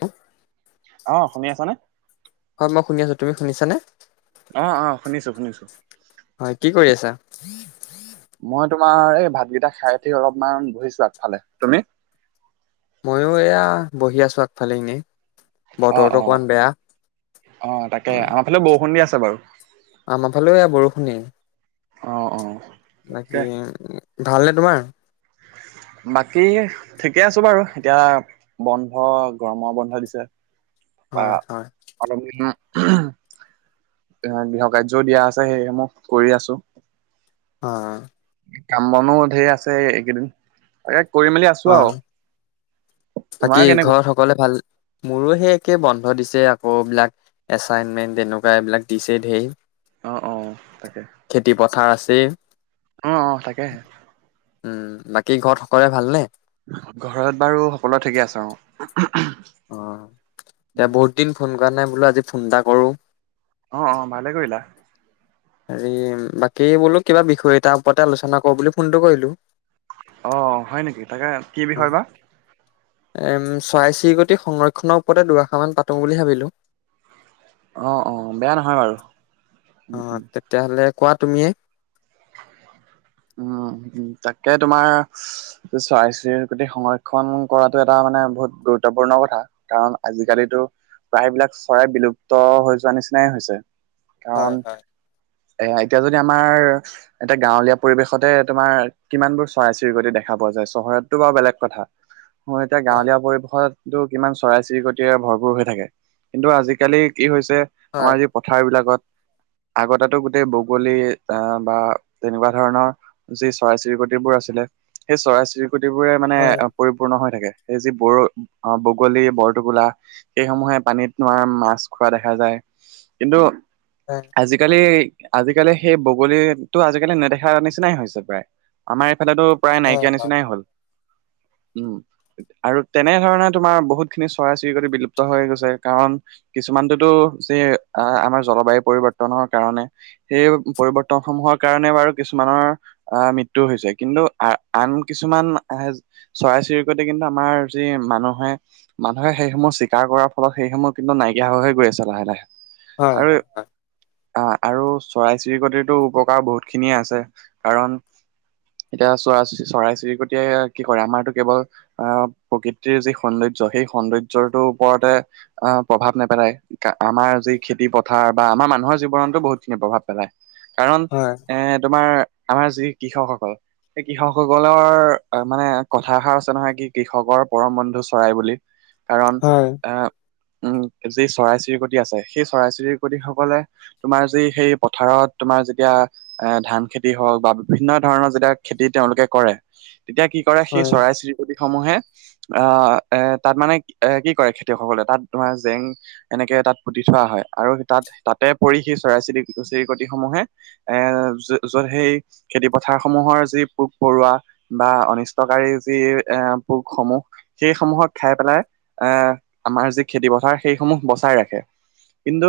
হ অ' শুনি আছনে? হয় মই শুনি আছো তুমি শুনিছানে? অ' অ' শুনিছোঁ শুনিছোঁ। হয় কি কৰি আছা? মই তোমাৰ এই ভাতকেইটা খাই উঠি অলপমান বহিছো, আগফালে তুমি?? ময়ো এয়া বহি আছোঁ আগফালেনে? অ বতৰটো অ অকণমান অ তাকে বেয়া। আমাৰ বৰষুণ আছে বাৰু আমাৰ ফালেও এয়া বৰষুণেই অ অ তাকে বাকী ভালনে তোমাৰ? বাকী ঠিকে আছো বাৰু এতিয়া। বন্ধ, গৰমৰ বন্ধ দিছে। বা হয়, হয়। [unintelligible] এ গৃহ কাৰ্যও দিয়া আছে, সেইসমূহ কৰি আছো। অ'। কাম বনো ঢেৰ আছে এইকেইদিন। আৰে কৰি মেলি আছো অ আৰু, বাকী তোমাৰ কেনেকু ঘৰত সকলোৱে ভাল মোৰো সেই একে বন্ধ দিছে আকৌ, এইবিলাক এচাইনমেণ্ট তেনেকুৱা এইবিলাক দিছে ঢেৰ। অ', অ', তাকে। খেতি পথাৰ আছেই অ', অ', তাকেহে। উম, বাকী ঘৰত সকলোৱে ভালনে? ঘৰত বাৰু সকলোৱে ঠিকে আছে, অ'। অ', এতিয়া বহুত দিন ফোন কৰা নাই বোলো, আজি ফোন এটা কৰো। অ', অ', ভালে কৰিলা। [inaudible] হেৰি বাকী, বোলো কিবা বিষয় এটাৰ ওপৰতে আলোচনা কৰো বুলি ফোনটো কৰিলো। অ', হয় নেকি, তাকে কি অ বিষয় বা? এম চৰাই-চিৰিকটি সংৰক্ষনৰ ওপৰতে দুআষাৰ মান পাতো বুলি ভাবিলো। অ', অ', বেয়া নহয় বাৰু। অ', উম তেতিয়াহ'লে কোৱা তুমিয়ে। উম, তাকে তোমাৰ চৰাই-চিৰিকটি প্ৰতি সংৰক্ষণ কৰাটো এটা মানে বহুত গুৰুত্বপূৰ্ণ কথা। কাৰণ আজিকালিতো, প্ৰায়বিলাক চৰাই বিলুপ্ত হৈ যোৱা নিচিনাই হৈছে। কাৰণ হয় হয় এ এতিয়া যদি আমাৰ, এতিয়া গাঁৱলীয়া পৰিৱেশতে তোমাৰ কিমান বোৰ চৰাই-চিৰিকতি দেখা পোৱা যায়, চহৰতটো বাৰু বেলেগ কথা। মোৰ এতিয়া হয় গাঁৱলীয়া পৰিৱেশত কিন্তু কিমান চৰাই চিৰিকটিৰে ভৰপৰ হৈ থাকে, কিন্তু আজিকালি কি হৈছে, আমাৰ যি পথাৰ বিলাকত, আগতেটো গোটেই বগলী আহ বা তেনেকুৱা ধৰণৰ যি চৰাই-চিৰিকটিবোৰ আছিলে, সেই চৰাই-চিৰিকটিবোৰে মানে হয় পৰিপূৰ্ণ হৈ থাকে, সেই যি বড়-বগলী, বৰটোকোলা সেইসমূহে পানীত নোৱাৰা মাছ খোৱা দেখা যায়, কিন্তু হয়। আজিকালি, আজিকালি সেই বগলীটো আজিকালি নেদেখ নিচিনাই হৈছে প্ৰায়, আমাৰ এইফালেতো প্ৰায় হয় নাইকিয়া নিচিনাই হ'ল, উম। আৰু তেনেধৰণে তোমাৰ বহুত খিনি চৰাই-চিৰিকটি বিলুপ্ত হৈ গৈছে, কাৰণ কিছুমানটোতো যে, আমাৰ জলবায়ু পৰিৱৰ্তনৰ কাৰণে। সেই পৰিবৰ্তন সমূহৰ কাৰণে বাৰু কিছুমানৰ আহ মৃত্যু হৈছে, কিন্তু আ-আন কিছুমান আহে চৰাই-চিৰিকটি কিন্তু আমাৰ যি মানুহে মানুহে সেইসমূহ চীকাৰ কৰাৰ ফলত, সেইসমূহ কিন্তু নাইকিয়া হৈ গৈ আছে লাহে লাহে। হয় আৰু হয় অ', আৰু চৰাই-চিৰিকটিতো উপকাৰ বহুত খিনি খিনিয়ে আছে, কাৰণ এতিয়া চৰা-চৰাই-চিৰিকটিয়ে কি কৰে, আমাৰতো কেৱল আহ প্ৰকৃতিৰ যি সৌন্দৰ্য, সেই সৌন্দৰ্যটোৰ ওপৰতে আহ প্ৰভাৱ নেপেলায়। আমাৰ যি খেতি পথাৰ বা আমাৰ মানুহৰ জীৱনতো বহুতখিনি প্ৰভাৱ পেলায়, কাৰণ হয়। এ তোমাৰ, আমাৰ যি কৃষকসকল এই কৃষকসকলৰ মানে কথা এষাৰ আছে নহয়, কি কৃষকৰ পৰম বন্ধু চৰাই বুলি। কাৰণ হয় আহ উম, যি চৰাই-চিৰিকটি আছে সেই চৰাই-চিৰিকটি সকলে তোমাৰ যি সেই পথাৰত, তোমাৰ যেতিয়া এ ধান খেতি হওঁক বা বিভিন্ন ধৰণৰ যেতিয়া খেতি তেওঁলোকে কৰে। তেতিয়া কি কৰে সেই হয় চৰাই-চিৰিকতিসমূহে অহ, এ তাত মানে এ কি কৰে খেতিয়কসকলে তাত তোমাৰ জেং এনেকে তাত পুতি থোৱা হয় আৰু তাত তাতে পৰি সেই চৰাই-চিৰিক-চিৰিকটিসমূহে এ যত সেই খেতি পথাৰসমূহৰ যি পোক-পৰুৱা বা অনিষ্টকাৰী যি এ পোকসমূহ সেইসমূহক খায় পেলাই অহ, আমাৰ যি খেতি পথাৰ সেই সমূহ বচাই ৰাখে। কিন্তু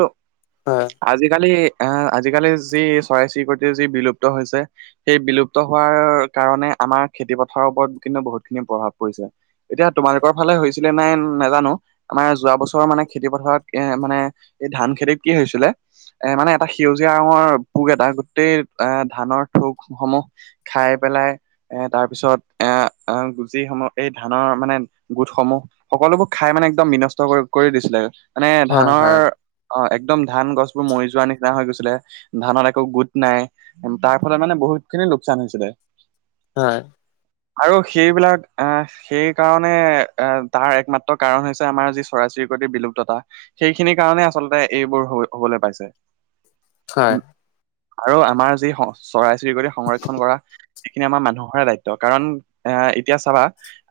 হয়। আজিকালি অহ, আজিকালি যি চৰাই-চিৰিকতি যি বিলুপ্ত হৈছে। সেই বিলুপ্ত হোৱাৰ কাৰণে আমাৰ খেতি পথাৰৰ ওপৰত কিন্তু বহুতখিনি প্ৰভাৱ পৰিছে। এতিয়া তোমালোকৰ ফালে হৈছিলে নাই নাজানোঁ। আমাৰ যোৱা বছৰৰ মানে খেতি পথাৰত এ মানে এই ধান খেতিত কি হৈছিলে। এ মানে এটা সেউজীয়া ৰঙৰ পোক এটা গোটেই এ ধানৰ ঠোকসমূহ খায় পেলাই এ তাৰপিছত এ গুজিসমূহ এই ধানৰ মানে গোটসমূহ। সকলোবোৰ খাই মানে একদম বিনষ্ট কৰি-কৰি দিছিলে। মানে হয় হয় ধানৰ অহ একদম ধান গছবোৰ মৰি যোৱা নিচিনা হৈ গৈছিলে। ধানত একো গোট নাই, তাৰফলত মানে বহুতখিনি লোকচান হৈছিলে। হয়। আৰু সেইবিলাক অহ সেই কাৰণে এ তাৰ একমাত্ৰ কাৰণ হৈছে আমাৰ যি চৰাই-চিৰিক বিলুপ্ততা। সেইখিনিৰ কাৰণে আচলতে এইবোৰ হ'ব-হ'বলৈ পাইছে। হয়। আৰু আমাৰ যি চৰাই-চিৰিকতি সংৰক্ষন কৰা। সেইখিনি আমাৰ মানুহৰে দায়িত্ব, কাৰণ এ-এতিয়া চাবা।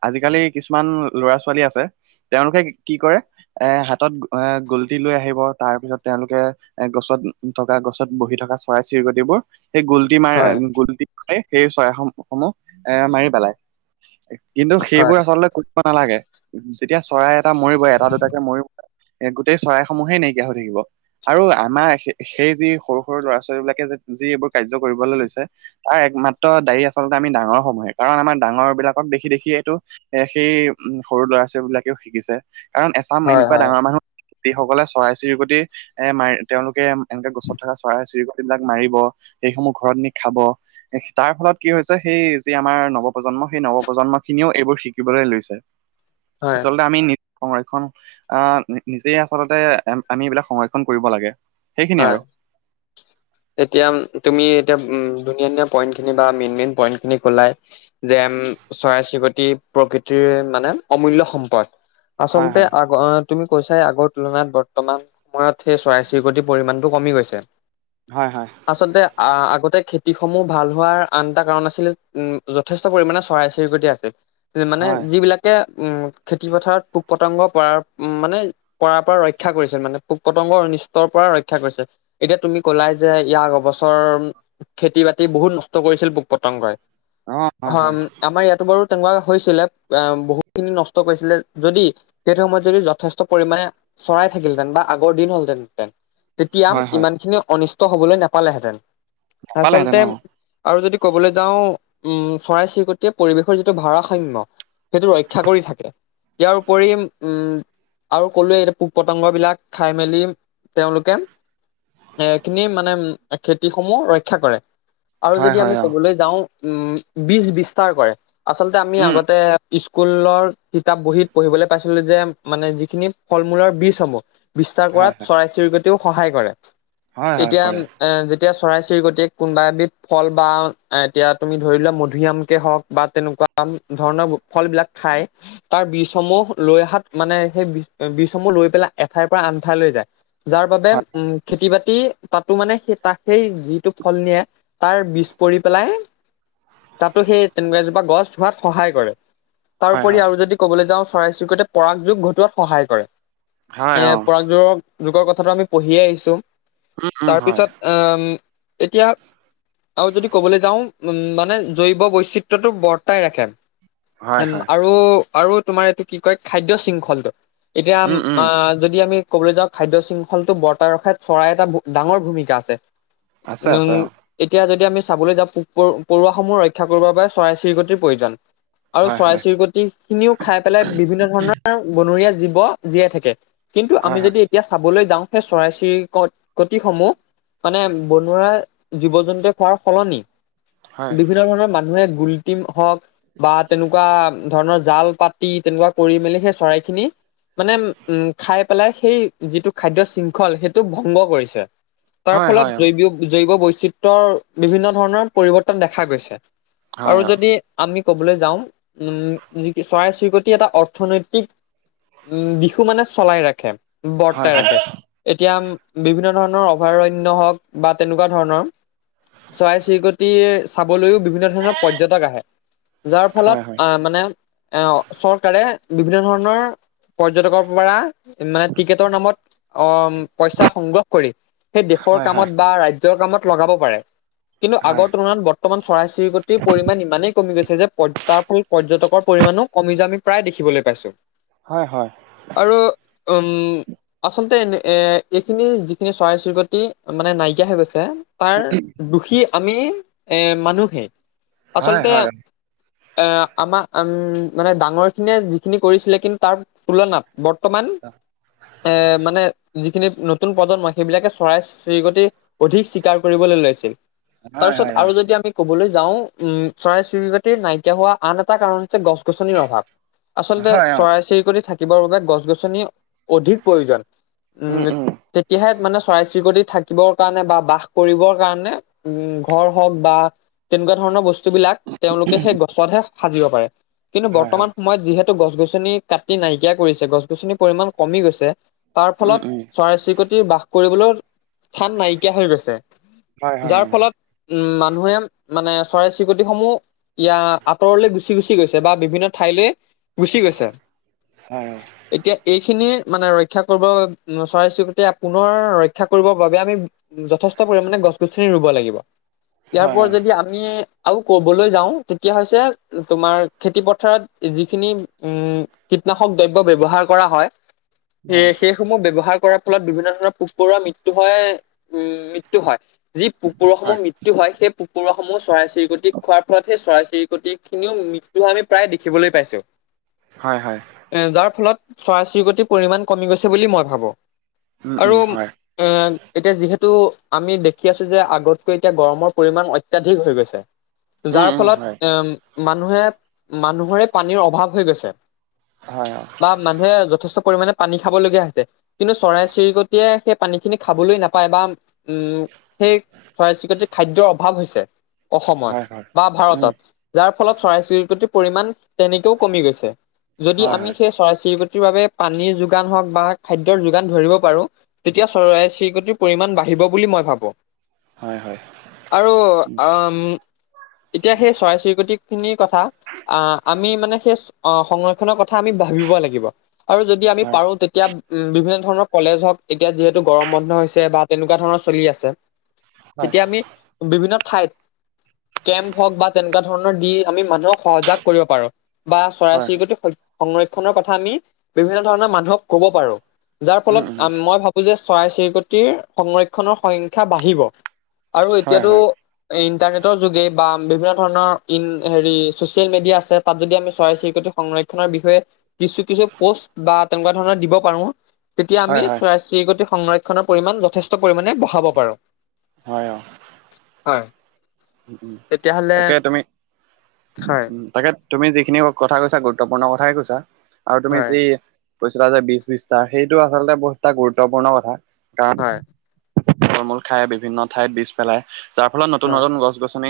আজিকালি কিছুমান ল'ৰা-ছোৱালী আছে তেওঁলোকে কি কৰে। এ হাতত এ গলটি লৈ আহিব তাৰপিছত তেওঁলোকে এ গছত থকা গছ তাত বহি থকা চৰাই-চিৰিকটিবোৰ সেই গল্টি মাৰ হয় গল্টি সেই চৰাইসমূহৰ এ মাৰি পেলাই, কিন্তু হয় সেইবোৰ আচলতে নালাগে, যেতিয়া চৰাই এটা মৰিব এটা দুটাকে মৰিব। এ গোটেই চৰাইসমূহে নাইকিয়া হৈ থাকিব আৰু আমাৰ সে-সেই যি সৰু-সৰু ল'ৰা-ছোৱালীবলাকে যি এইবোৰ কাৰ্য কৰিবলৈ লৈছে। তাৰ একমাত্ৰ দায়ী আচলতে আমি ডাঙৰসমূহে কাৰণ আমাৰ ডাঙৰবিলাকক দেখি-দেখি এইটো এ সেই সৰু ল'ৰা-ছোৱালীবিলাকেও শিকিছে। কাৰণ হয় এচাম হয় হয় এনেকুৱা হয় ডাঙৰ মানুহ যিসকলে চৰাই-চিৰিকতি এ মাৰি তেওঁলোকে এনেকে গছত থকা চৰাই-চিৰিকটবিলাক মাৰিব, সেইসমূহ ঘৰত নি খাব। তাৰফলত কি হৈছে, সেই যি আমাৰ নৱপ্ৰজন্ম সেই নৱপ্ৰজন্মখিনিও এইবোৰ শিকিবলৈ লৈছে। [unintelligible] আচলতে আমি নি সংৰক্ষন অহ, নিজেই আচলতে আমি এইবিলাক সংৰক্ষন কৰিব লাগে। সেইখিনিয়ে হয়। আৰু। এতিয়া তুমি এতিয়া উম, ধুনীয়া-ধুনীয়া পইন্টখিনি বা মেইন-মেইন পইণ্টখিনি কলাই। যে আমি চৰাই-চিৰিকতি প্ৰকৃতিৰ মানে অমূল্যয় সম্পদ। হয় আচলতে হয় অহ, তুমি কৈছাই আগৰ তুলনাত বৰ্তমান সময়ত সেই চৰাই-চিৰিকতি পৰিমাণটো কমি গৈছে। হয়, হয়। আচলতে আ-আগতে খেতিসমূহ ভাল হোৱাৰ আন এটা কাৰণ আছিলে উম, যথেষ্ট। ষথেষ্ট পৰিমাণে চৰাই-চিৰিকট আছিল, মানে হয় যিবিলাক উম খেতি পথাৰত পোক পতংগ পৰাৰ উ মানে কৰাৰ পৰা ৰক্ষা কৰিছিল মানে, পোক পতংগ অনিষ্টৰ পৰা ৰক্ষা ৰক্ষা কৰিছে, এতিয়া তুমি কলাই যে ইয়াৰ অবছৰ খেতি বাতি বহুত নষ্ট কৰিছিল পোক পতংগই অ হয় হয় আমাৰ ইয়াটো বাৰু তেনেকুৱা হৈছিলে অ, বহুত খিনি নষ্ট কৰিছিলে যদি, সেই সময়ত যদি যথেষ্ট পৰিমাণে চৰাই থাকিলহেতেন বা আগৰ দিন হলহেঁতেন তেতিয়া, হয় হয় ইমানখিনি অনিষ্ট হবলৈ নাপালেহেঁতেন, আচলতে নাপালেহেঁতেন অ আৰু যদি ক'বলৈ যাওঁ উম চৰাই চিৰিকটিয়ে পৰিৱেশৰ যিটো ভাৰাসাম্য সেইটো ৰক্ষা কৰি থাকে, ইয়াৰপৰি উম, আৰু ক'লোৱে এই পোক পতংগবিলাক খাই মেলি তেওঁলোকে এ খিনি মানে, খেতি সমূহ ৰক্ষা কৰে আৰু হয় যদি আমি হয় অ ক'বলৈ যাওঁ উম বীজ বিস্তাৰ কৰে, আচলতে আমি উম আগতে স্কুলৰ কিতাপ বহীত পঢ়িবলৈ পাইছিলো যে, মানে যিখিনি ফল মূলৰ বীজ হ'ব বিস্তাৰ হয় কৰাত হয় চৰাই চিৰিকটিও সহায় কৰে হয় হয় এতিয়া কৰে এ এতিয়া চৰাই চিৰিকটিয়ে কোনোবা এবিধ ফল বা এতিয়া তুমি ধৰি লোৱা মধুৰিআমকে হওঁক বা তেনেকুৱা ধৰণৰ ফলবিলাক খায় তাৰ বীজসমূহ লৈ অহাত মানে সেই বীজসমূহ লৈ পেলাই, এঠাইৰ পৰা আন ঠাই লৈ যায়। যাৰ বাবে হয় উম খেতি বাতি তাতো মানে সেই তাক সেই যিটো ফল নিয়ে তাৰ বীজ পৰি পেলাই তাতো সেই তেনেকুৱা এজোপা গছ হোৱাত সহায় কৰে। হয় তাৰোপৰি হয় আৰু যদি ক'বলৈ যাওঁ চৰাই চিৰকটিয়ে পৰাগ যোগ ঘটোৱাত সহায় কৰে। হয় অ এ পৰাগ যুগৰ, যুগৰ কথাটো আমি পঢ়িয়ে আহিছো উম উম তাৰ হয় পিছত উম, এতিয়া আৰু যদি ক'বলৈ যাওঁ উম, মানে জৈৱ বৈচিত্ৰটো বৰ্তাই ৰাখে হয় উম, হয় আৰু, আৰু তোমাৰ এইটো কি কয় খাদ্য শৃংখলটো এতিয়া উম উম যদি আমি ক'বলৈ যাওঁ খাদ্য শৃংখল ফলটো বৰ্তাই ৰখাত চৰাই এটাৰ ডাঙৰ ভূমিকা আছে। আছে আছে উম, অ এতিয়া যদি আমি চাবলৈ যাওঁ পোক পৰুৱাসমূহ ৰক্ষা কৰিবৰ বাবে চৰাই চিৰিকটিৰ প্ৰয়োজন। আৰু হয় চৰাই হয় চিৰিকটি খিনিও খাই পেলাই, বিভিন্ন ধৰণৰ বনৰীয়া জীৱ জীয়াই থাকে। কিন্তু, হয় আমি যদি এতিয়া চাবলৈ যাওঁ সেই চৰাই চিৰিকটিসমূহ মানে বনৰীয়া জীৱ জন্তুৱে খোৱাৰ সলনি হয় বিভিন্ন ধৰণৰ মানুহে গুলটিম হওক বা তেনেকুৱা ধৰণৰ জাল পাতি, তেনেকুৱা কৰি মেলি সেই চৰাই খিনি মানে উম, খাই পেলাই সেই যিটো খাদ্য শৃংখল, সেইটো ভংগ কৰিছে তাৰ হয় হয় ফলত হয় অ জৈৱ জৈৱ বৈচিত্ৰ ত্ৰৰ বিভিন্ন ধৰণৰ পৰিৱৰ্তন দেখা গৈছে, হয় আৰু অ যদি আমি ক'বলৈ যাওঁ উম, যি চৰাই চিৰিকটি এটা অৰ্থনৈতিক উম, দিশো মানে চলাই ৰাখে, হয় বৰ্তাই হয় ৰাখে এতিয়া বিভিন্ন ধৰণৰ অভয়াৰণ্য হওঁক, বা তেনেকুৱা ধৰণৰ চৰাই চিৰিকটিয়ে চাবলৈও বিভিন্ন ধৰণৰ পৰ্যটক আহে, যাৰ হয় হয় ফলত আহ মানে চৰকাৰে বিভিন্ন ধৰণৰ পৰ্যটকৰ পৰা, মানে টিকেটৰ নামত অহ পইচা সংগ্ৰহ কৰি সেই দেশৰ হয় হয় কামত বা ৰাজ্যৰ কামত লগাব পাৰে। কিন্তু, হয় আগৰ তুলনাত বৰ্তমান চৰাই চিৰিকটিৰ পৰিমাণ ইমানেই কমি গৈছে যে, তাৰ ফল পৰ্যতকৰ পৰিমাণো কমি যোৱা আমি প্ৰায় দেখিবলৈ পাইছোঁ। হয় হয়। আৰু উম আচলতে এ, এইখিনি যিখিনি চৰাই চিৰিকটি মানে নাইকিয়া হৈ গৈছে, তাৰ দোশী আমি এ মানুহে, হয় আচলতে হয় এ আমাৰ উম মানে, ডাঙৰখিনিয়ে যিখিনি কৰিছিলে কিন্তু, তাৰ তুলনাত বৰ্তমান এ মানে যিখিনি নতুন প্ৰজন্মই সেইবিলাকে চৰাই চিৰিকতি অধিক স্বীকাৰ কৰিবলৈ লৈছিল। হয় তাৰপিছত হয় অ আৰু যদি আমি ক'বলৈ যাওঁ উম চৰাই চিৰিকটি নাইকিয়া হোৱা আন এটা কাৰণ হৈছে গছ গছনিৰ অভাৱ। আচলতে হয় অ চৰাই চিৰিকটি থাকিবৰ বাবে গছ গছনি অধিক প্ৰয়োজন। উম, তেতিয়াহে মানে চৰাই চিৰিকটি থাকিবৰ কাৰণে বা বাস কৰিবৰ কাৰণে উম, ঘৰ হওঁক বা তেনেকুৱা ধৰণৰ বস্তুবিলাক তেওঁলোকে সেই গছতহে সাজিব পাৰে। কিন্তু হয় হয় বৰ্তমান সময়ত যিহেতু ত' গছ গছনি কাটি নাইকিয়া কৰিছে গছ গছনিৰ পৰিমণ কমি গৈছে। তাৰ উম ফলত উম চৰাই চিৰিকটি বাস কৰিবলৈ স্থান নাইকিয়া হৈ গৈছে। হয় হয় অ যাৰ ফলত মানুহে মানে চৰাই চিৰিকটিসমূহ ইয়া আঁতৰলে গুচি গুচি গৈছে বা বিভিন্ন ঠাইলৈ গুচি গৈছে। হয়। এতিয়া এইখিনি মানে ৰক্ষা কৰিব চৰাই চিৰিকটি পুনৰ ৰক্ষা কৰিবৰ বাবে আমি যথেষ্ট পৰিমানে গছ গছনি ৰুব লাগিব। ইয়াৰ হয় অ ওপৰত যদি আমি আৰু ক'বলৈ যাওঁ তেতিয়া হৈছে তোমাৰ খেতি পথাৰত যিখিনি উম কীটনাশক দ্ৰব্য ব্যৱহাৰ কৰা হয়। হয় সেই সেইসমূহ ব্যৱহাৰ কৰাৰ ফলত বিভিন্ন ধৰণৰ পোক পৰুৱা মৃত্যু হয় উম মৃত্যু হয়। যি পোক হয় পৰুৱাসমূহ মৃত্যু হয় সেই পোক সমূহ চৰাই চিৰিকটি খোৱাৰ ফলত সেই চৰাই চিৰিকটিখিনিও মৃত্যু হয় আমি প্ৰায় দেখিবলৈ পাইছো। [inaudible] হয়, হয়। এ যাৰ ফলত চৰাই চিৰিকতিৰ পৰিমণ কমি গৈছে বুলি মই ভাবো উম আৰু উম হয় এ এতিয়া যিহেতু আমি দেখি আছো যে আগতকৈ এতিয়া গৰমৰ পৰিমাণ অত্যাধিক হৈ গৈছে। উম যাৰ উম হয় ফলত এ মানুহে মানুহৰে পানীৰ অভাৱ হৈ গৈছে। হয়, অ'। বা মানুহে যথেষ্ট পৰিমাণে পানী খাবলগীয়া হৈছে। কিন্তু চৰাই চিৰিকটিয়ে সেই পানীখিনি খাবলৈ নাপায় বা উম সেই চৰাই চিৰিকতি খাদ্যৰ অভাৱ হৈছে হয় অসমত হয় বা উম ভাৰতত। যাৰ ফলত চৰাই চিৰিকতিৰ পৰিমাণ তেনেকেও কমি গৈছে। যদি হয় আমি হয় সেই চৰাই চিৰিকটিৰ বাবে পানীৰ যোগান হওঁক বা খাদ্যৰ যোগান ধৰিব পাৰো। তেতিয়া চৰাই চিৰিকটিৰ পৰিমাণ বাঢ়িব বুলি মই ভাবোঁ। হয়, হয়। আৰু উম আম এতিয়া সেই চৰাই চিৰিকটিখিনিৰ কথা আহ আমি মানে সেই সংৰক্ষণৰ কথা আমি ভাবিব লাগিব আৰু যদি আমি হয় পাৰো তেতিয়া উম বিভিন্ন ধৰণৰ কলেজ হওঁক তেতিয়া যিহেতু গৰম বন্ধ হৈছে বা তেনেকুৱা ধৰণৰ চলি আছে। হয় তেতিয়া আমি বিভিন্ন ঠাইত কেম্প হওঁক বা তেনেকুৱা ধৰণৰ দি আমি মানুহক সজাগ কৰিব পাৰো। বা চৰাই হয় হয় চিৰিকটি সংৰক্ষনৰ কথা আমি বিভিন্ন ধৰণৰ মানুহক ক'ব পাৰো। যাৰ উম ফলত উম মই ভাবো যে চৰাই চিৰিকটিৰ সংৰক্ষণৰ সংখ্যা বাঢ়িব। আৰু হয় এতিয়াতো হয় ইণ্টাৰনেটৰ যোগে বা বিভিন্ন ধৰণৰ ইন হেৰি চচিয়েল মিডিয়া আছে তাত যদি আমি চৰাই চিৰিকটি সংৰক্ষ বিষয়ে কিছু কিছু প'ষ্ট বা তেনেকুৱা ধৰণৰ দিব পাৰো তেতিয়া হয় আমি হয় চৰাই চিৰিকতি সংৰক্ষণৰ পৰিমাণ যথেষ্ট পৰিমাণে বঢ়াব পাৰো। হয়, অ'। হয়। উম, উম তেতিয়াহ'লে তাকে তুমি হয় উম। তাকে তুমি যিখিনি কথা কৈছা গুৰুত্বপূৰ্ণ কথাই কৈছা আৰু তুমি হয় যি কৈছিলা যে বিশ বিশটা সেইটো আচলতে বহুত এটা গুৰুত্বপূৰ্ণ কথা। কাৰণ হয় ফল মূল খাই বিভিন্ন ঠাইত বীজ পেলাই, যাৰ ফলত নতুন হয় নতুন গছ গছ-গছনি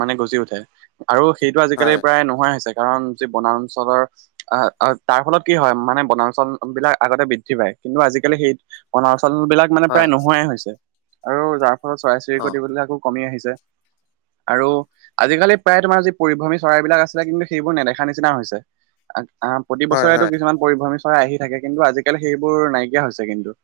মানে গজি উঠে, আৰু সেইটো আজিকালি হয় প্ৰায় নোহোৱা হৈছে। কাৰণ, যি বনাঞ্চলৰ আহ তাৰ ফলত কি হয়, মানে বনাঞ্চল বিলাক আগতে বৃদ্ধি পায়। কিন্তু, আজিকালি সেই বনাঞ্চল বিলাক মানে প্ৰায় হয় নোহোৱাই হৈছে, আৰু যাৰ ফলত অ চৰাই-চিৰিকটি বিলাকো কমি আহিছে। আৰু আজিকালি প্ৰায় তোমাৰ যি পৰিভ্ৰমী চৰাইবিলাক আছিলে, কিন্তু সেইবোৰ নেদেখা নিচিনা হৈছে। প্ৰতি হয় বছৰেতো হয় কিছুমান পৰিভ্ৰমী চৰাই আহি থাকে, কিন্তু আজিকালি সেইবোৰ নাইকিয়া হৈছে কিন্তু।